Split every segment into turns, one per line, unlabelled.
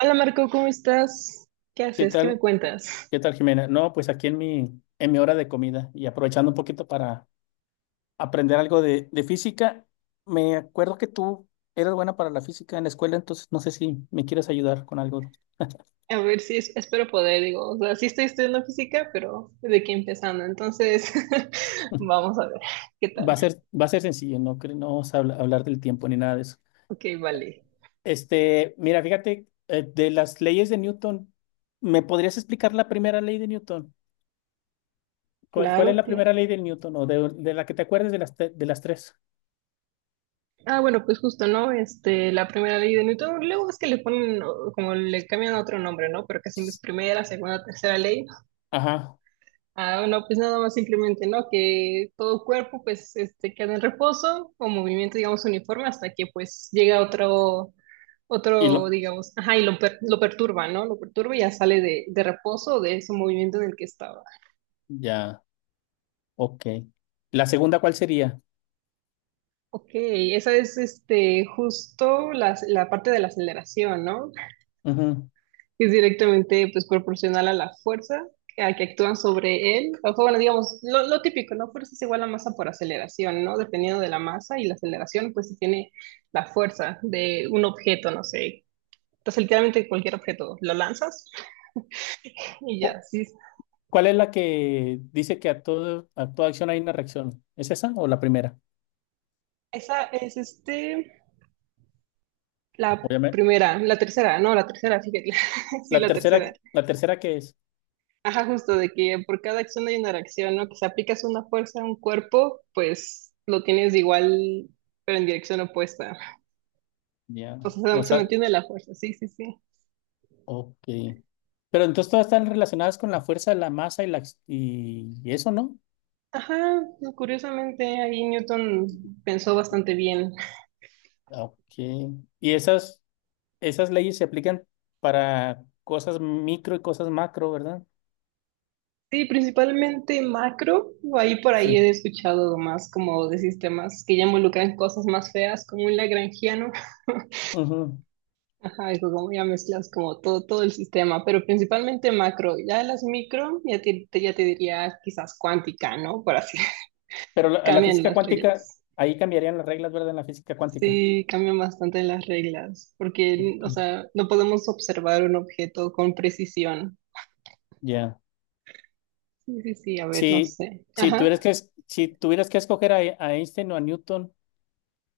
Hola Marco, ¿cómo estás? ¿Qué
¿Qué
haces? ¿Qué me
tal?
cuentas?
¿Qué tal, Jimena? No, pues aquí en mi hora de comida y aprovechando un poquito para aprender algo de física, me acuerdo que tú eras buena para la física en la escuela, entonces no sé si me quieres ayudar con algo.
A ver si es- espero poder, digo, o sea, sí estoy estudiando física, pero de aquí empezando, entonces vamos a ver qué tal.
Va a ser, va a ser sencillo, no, no vamos a hablar del tiempo ni nada de eso.
Ok, vale.
Este, mira, fíjate, de las leyes de Newton, ¿me podrías explicar la primera ley de Newton? ¿Cuál es
Claro,
la
claro.
primera ley de Newton o de la que te acuerdes de las tres?
Ah, bueno, pues justo, ¿no? La primera ley de Newton, luego es que le ponen, como le cambian otro nombre, ¿no? Pero que siempre es
S-
primera, segunda, tercera ley.
Ajá,
Ah, no, pues nada más simplemente, ¿no? Que todo cuerpo, pues, queda en reposo o movimiento, digamos, uniforme hasta que, pues, llega otro,
y
otro,
lo,
digamos, ajá, y lo perturba, ¿no? Lo perturba y ya sale de reposo de ese movimiento en el que estaba.
ya. Ok. ¿La segunda cuál sería?
Ok, esa es, justo la, la parte de la aceleración, ¿no?
Ujú.
Es directamente pues proporcional a la fuerza a que actúan sobre él. Ojo, bueno, digamos, lo típico, ¿no? Fuerza es igual a masa por aceleración, ¿no? Dependiendo de la masa y la aceleración, pues se tiene la fuerza de un objeto, no sé. Entonces, literalmente cualquier objeto lo lanzas y
Cu-
ya. Sí.
¿Cuál es la que dice que a todo, a toda acción hay una reacción? ¿Es esa o la primera?
Esa es la
Obviamente.
primera, la tercera, no, la tercera, fíjate. Sí,
La
la tercera.
tercera, la tercera ¿qué es?
Ajá, justo de que por cada acción hay una reacción, ¿no? Que si aplicas una fuerza a un cuerpo, pues lo tienes igual, pero en dirección opuesta. O
Ya.
sea,
O
se
sea,
mantiene la fuerza, sí, sí, sí.
ok. Pero entonces todas están relacionadas con la fuerza, la masa y y eso, ¿no?
Ajá, no, curiosamente ahí Newton pensó bastante bien.
Ok. Y esas leyes se aplican para cosas micro y cosas macro, ¿verdad?
Sí, principalmente macro, ahí por ahí
Sí.
he escuchado más como de sistemas que ya involucran cosas más feas, como un lagrangiano.
Ujú.
Ajá, eso como ya mezclas como todo, todo el sistema, pero principalmente macro. Ya las micro, ya ya te diría quizás cuántica, ¿no? Por así,
Pero la
cambian
física
las
cuántica,
reglas.
ahí cambiarían las reglas, ¿verdad? En la física cuántica.
Sí, cambian bastante las reglas, porque, o sea, no podemos observar un objeto con precisión.
Ya.
Sí, sí, sí, a ver, no
Si,
sé.
si tuvieras
Ajá.
que, es- si tuvieras que escoger a Einstein o a Newton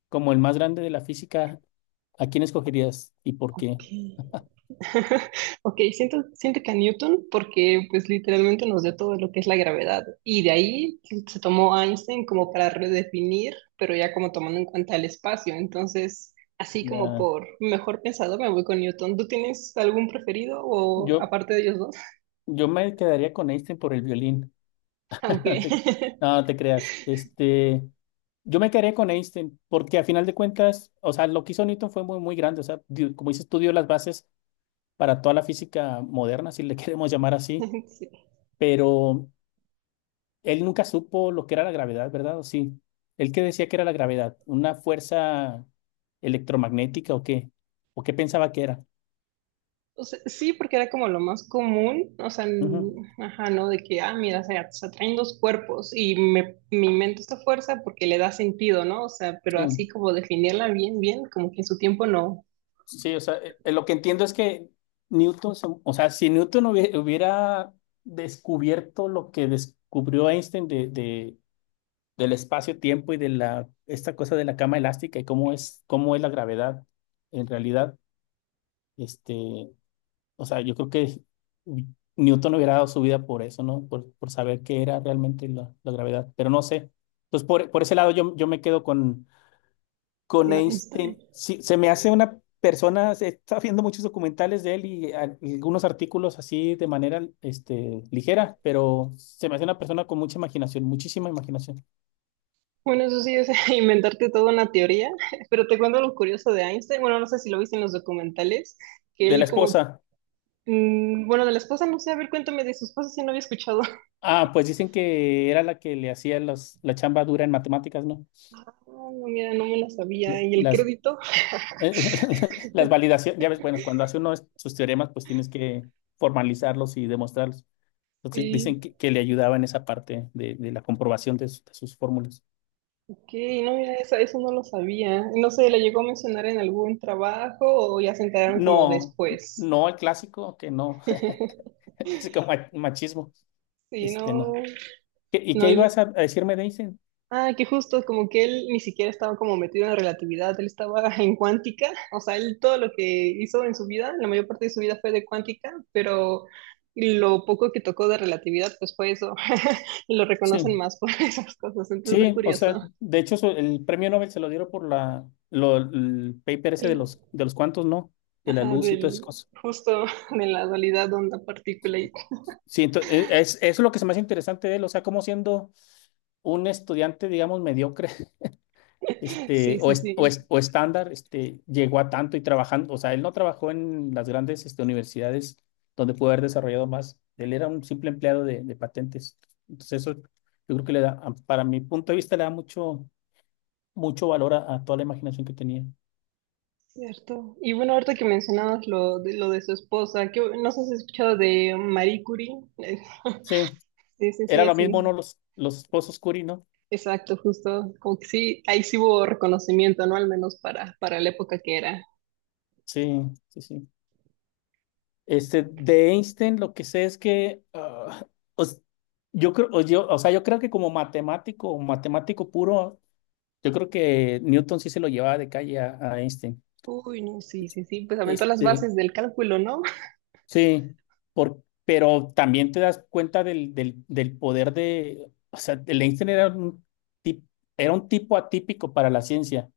como el más grande de la física, ¿a quién escogerías y por qué?
Ok. Ok, siento, siento que a Newton porque pues literalmente nos dio todo lo que es la gravedad y de ahí se tomó Einstein como para redefinir, pero ya como tomando en cuenta el espacio. Entonces, así como
Ya.
por mejor pensado me voy con Newton. ¿Tú tienes algún preferido o
Yo,
aparte de ellos dos?
yo me quedaría con Einstein por el violín.
Aunque
No te, no te creas. Este, yo me quedaría con Einstein porque a final de cuentas, o sea, lo que hizo Newton fue muy, muy grande. O sea, como dices, tú dio las bases para toda la física moderna, si le queremos llamar así.
sí.
Pero él nunca supo lo que era la gravedad, ¿verdad? ¿O sí? ¿Él qué decía que era la gravedad? ¿Una fuerza electromagnética o qué? ¿O qué pensaba que era?
O sea, sí, porque era como lo más común, o sea,
Ujú.
ajá, ¿no? De que, ah, mira, se atraen dos cuerpos y me invento esta fuerza porque le da sentido, ¿no? O sea, pero así
Sí,
como definirla bien, bien, como que en su tiempo no.
sí, o sea, lo que entiendo es que Newton, o sea, si Newton hubiera descubierto lo que descubrió Einstein de, del espacio-tiempo y de esta cosa de la cama elástica y cómo es la gravedad en realidad, este, o sea, yo creo que Newton hubiera dado su vida por eso, ¿no? Por saber qué era realmente la gravedad, pero no sé. Entonces, por ese lado yo me quedo con
No, Einstein.
Einstein. Sí, se me hace una persona, estaba viendo muchos documentales de él y y algunos artículos así de manera este, ligera, pero se me hace una persona con mucha imaginación, muchísima imaginación.
Bueno, eso sí es inventarte toda una teoría, pero te cuento lo curioso de Einstein, bueno, no sé si lo viste en los documentales, que
De la
él como,
esposa.
bueno, de la esposa, no sé, a ver, cuéntame de su esposa si no había escuchado.
Ah, pues dicen que era la que le hacía la chamba dura en matemáticas, ¿no?
Ah, no, mira, no me la
La-
sabía, y el
Las
crédito.
Eh, Las validaciones, ya ves, bueno, cuando hace uno sus teoremas, pues tienes que formalizarlos y demostrarlos. Entonces
Sí.
dicen que le ayudaba en esa parte de la comprobación de sus fórmulas.
Que no, mira, eso no lo sabía. No sé, ¿le llegó a mencionar en algún trabajo o ya se enteraron como
No,
después?
no el clásico, que no, el clásico machismo,
Sí, no,
este no. ¿Y
no.
qué
él-
ibas a decirme de Einstein?
Ah, que justo como que él ni siquiera estaba como metido en relatividad, él estaba en cuántica, o sea, él todo lo que hizo en su vida, la mayor parte de su vida fue de cuántica, pero lo poco que tocó de relatividad, pues fue eso, y lo reconocen
Sí,
más por esas cosas, entonces es
sí, o sea,
curioso.
de hecho el premio Nobel se lo dieron por el paper ese de
El-
los, de los cuantos, ¿no? De la
ajá,
luz y todas esas cosas.
justo de la dualidad onda-partícula.
Sí, eso es lo que se me hace interesante de él, o sea, cómo siendo un estudiante, digamos, mediocre, este,
Sí, sí, sí,
o estándar, este, llegó a tanto y trabajando, o sea, él no trabajó en las grandes, este, universidades donde pudo haber desarrollado más. Él era un simple empleado de patentes. Entonces, eso yo creo que le da, para mi punto de vista, le da mucho, mucho valor a toda la imaginación que tenía.
cierto. Y bueno, ahorita que mencionabas lo de su esposa, que no sé si has escuchado de Marie Curie. Eh,
Sí,
Sí, sí,
era
sí,
lo mismo,
así.
¿no? Los esposos Curie, ¿no?
Exacto, justo. Como que sí, ahí sí hubo reconocimiento, ¿no? Al menos para la época que era.
Sí, sí, sí. Este, de Einstein lo que sé es que os- yo creo que como matemático, o matemático puro, yo creo que Newton sí se lo llevaba de calle a Einstein.
Uy, no, sí, sí, sí, pues aventó las
Este,
bases del cálculo, ¿no?
sí, pero también te das cuenta del poder de, o sea, el Einstein tip- era un tipo atípico para la ciencia,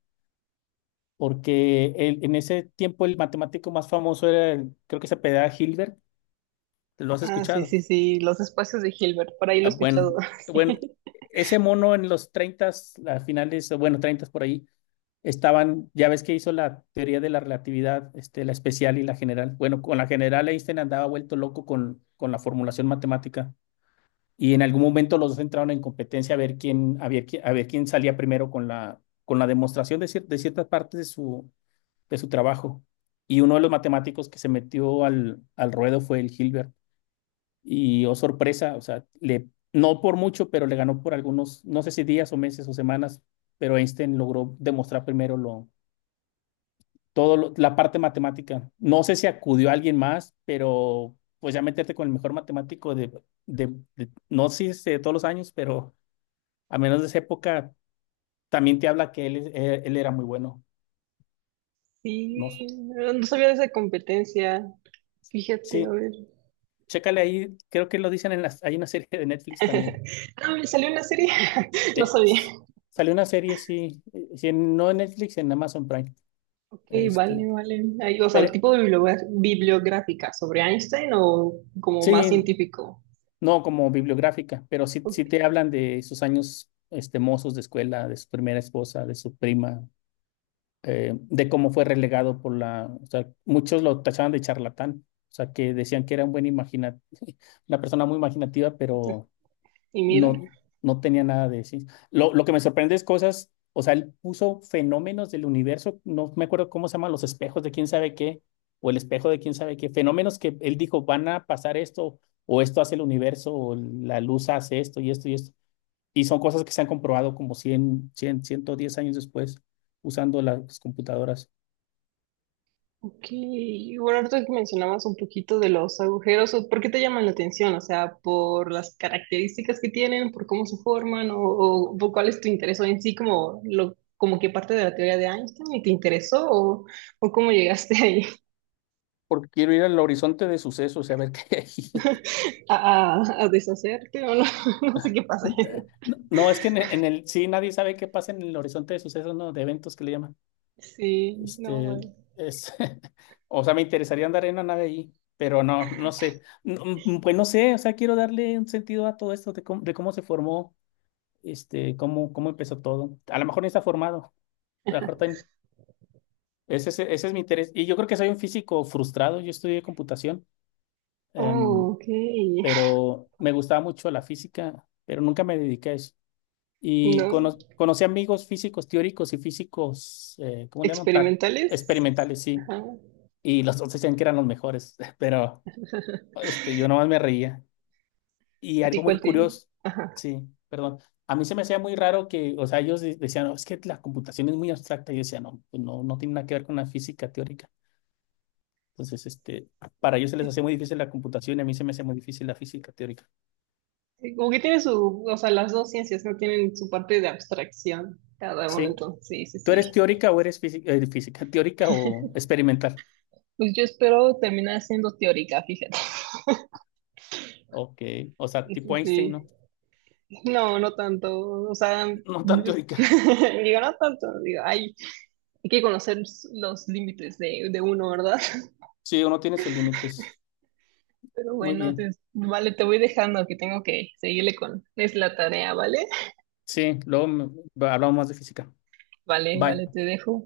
porque en ese tiempo el matemático más famoso era, creo que se apellidaba Hilbert, ¿lo has
Ah, sí,
escuchado?
sí, sí, los espacios de Hilbert, por ahí lo he
Ah,
escuchado.
bueno, bueno, ese mono en los 30, las finales, bueno, 30 por ahí, estaban, ya ves que hizo la teoría de la relatividad, este, la especial y la general. Bueno, con la general Einstein andaba vuelto loco con la formulación matemática y en algún momento los dos entraron en competencia a ver quién salía primero con la demostración de ciertas partes de su trabajo. Y uno de los matemáticos que se metió al ruedo fue el Hilbert. Y oh sorpresa, o sea, le, no por mucho, pero le ganó por algunos, no sé si días o meses o semanas, pero Einstein logró demostrar primero la parte matemática. No sé si acudió a alguien más, pero pues ya meterte con el mejor matemático de, no sé si de todos los años, pero a menos de esa época, también te habla que él, él era muy bueno.
Sí,
No,
sí, no no sabía de esa competencia. Fíjate, a
sí,
ver.
chécale ahí, creo que lo dicen en hay una serie de Netflix también.
Ah, me salió una serie, no
Eh,
sabía.
s- Salió una serie, sí, sí, no en Netflix, en Amazon Prime.
Ok, vale,
Este,
vale. Ahí, o sea,
pero
tipo de bibliográfica sobre Einstein o como más
sí,
científico.
no como bibliográfica, pero sí, sí
Ok,
te hablan de sus años este, mozos de escuela, de su primera esposa, de su prima, de cómo fue relegado o sea, muchos lo tachaban de charlatán, o sea, que decían que era un buen imagina, una persona muy imaginativa, pero
y mira,
no, no tenía nada de ciencia. Lo que me sorprende es cosas, o sea, él puso fenómenos del universo, no me acuerdo cómo se llaman los espejos de quién sabe qué, o el espejo de quién sabe qué, fenómenos que él dijo, van a pasar esto, o esto hace el universo, o la luz hace esto y esto y esto. Y son cosas que se han comprobado como ciento diez años después usando las computadoras.
ok. Y bueno, ahorita que mencionabas un poquito de los agujeros, ¿o ¿por qué te llaman la atención? O sea, por las características que tienen, por cómo se forman, o por cuál es tu interés o en sí, como lo, como que parte de la teoría de Einstein y te interesó, o cómo llegaste ahí
Porque quiero ir al horizonte de sucesos y a ver qué hay.
a deshacerte, o no, no sé qué pasa.
No, no, es que sí nadie sabe qué pasa en el horizonte de sucesos, no, de eventos que le llaman.
Sí, no.
Este,
Eh.
es, o sea, me interesaría andar en una nave ahí, pero no, no sé. No, pues no sé, o sea, quiero darle un sentido a todo esto de cómo se formó, este, cómo empezó todo. A lo mejor no está formado. A lo mejor ese es mi interés. Y yo creo que soy un físico frustrado. Yo estudié computación,
Oh,
em,
ok.
pero me gustaba mucho la física, pero nunca me dediqué a eso. Y
No,
conocí amigos físicos teóricos y físicos, ¿cómo le llaman?
experimentales.
Experimentales, sí.
Ajá.
Y los otros decían que eran los mejores, pero este, yo nomás me reía. Y
¿Y
algo muy
cuál
curioso,
ajá?
sí, perdón. A mí se me hacía muy raro que, o sea, ellos decían, "No, es que la computación es muy abstracta". Y yo decía, no, pues no, no tiene nada que ver con la física teórica. Entonces, este, para ellos se les hacía muy difícil la computación y a mí se me hacía muy difícil la física teórica.
Sí, como que tiene su, o sea, las dos ciencias no tienen su parte de abstracción, cada uno
Sí.
entonces, sí, sí,
¿Tú eres
sí.
teórica o eres física teórica o experimental?
Pues yo espero terminar siendo teórica, fíjate.
Ok. O sea,
Sí, sí,
tipo Einstein,
sí.
¿no?
No, no tanto, o sea,
No tan teórica.
digo, no tanto, digo, ay, hay que conocer los límites de uno, ¿verdad?
Sí, uno tiene sus límites.
Pero
Muy
bueno,
bien.
vale, te voy dejando que tengo que seguirle con... Es la tarea, ¿vale?
Sí, luego hablamos más de física.
Vale,
Bye.
vale, te dejo.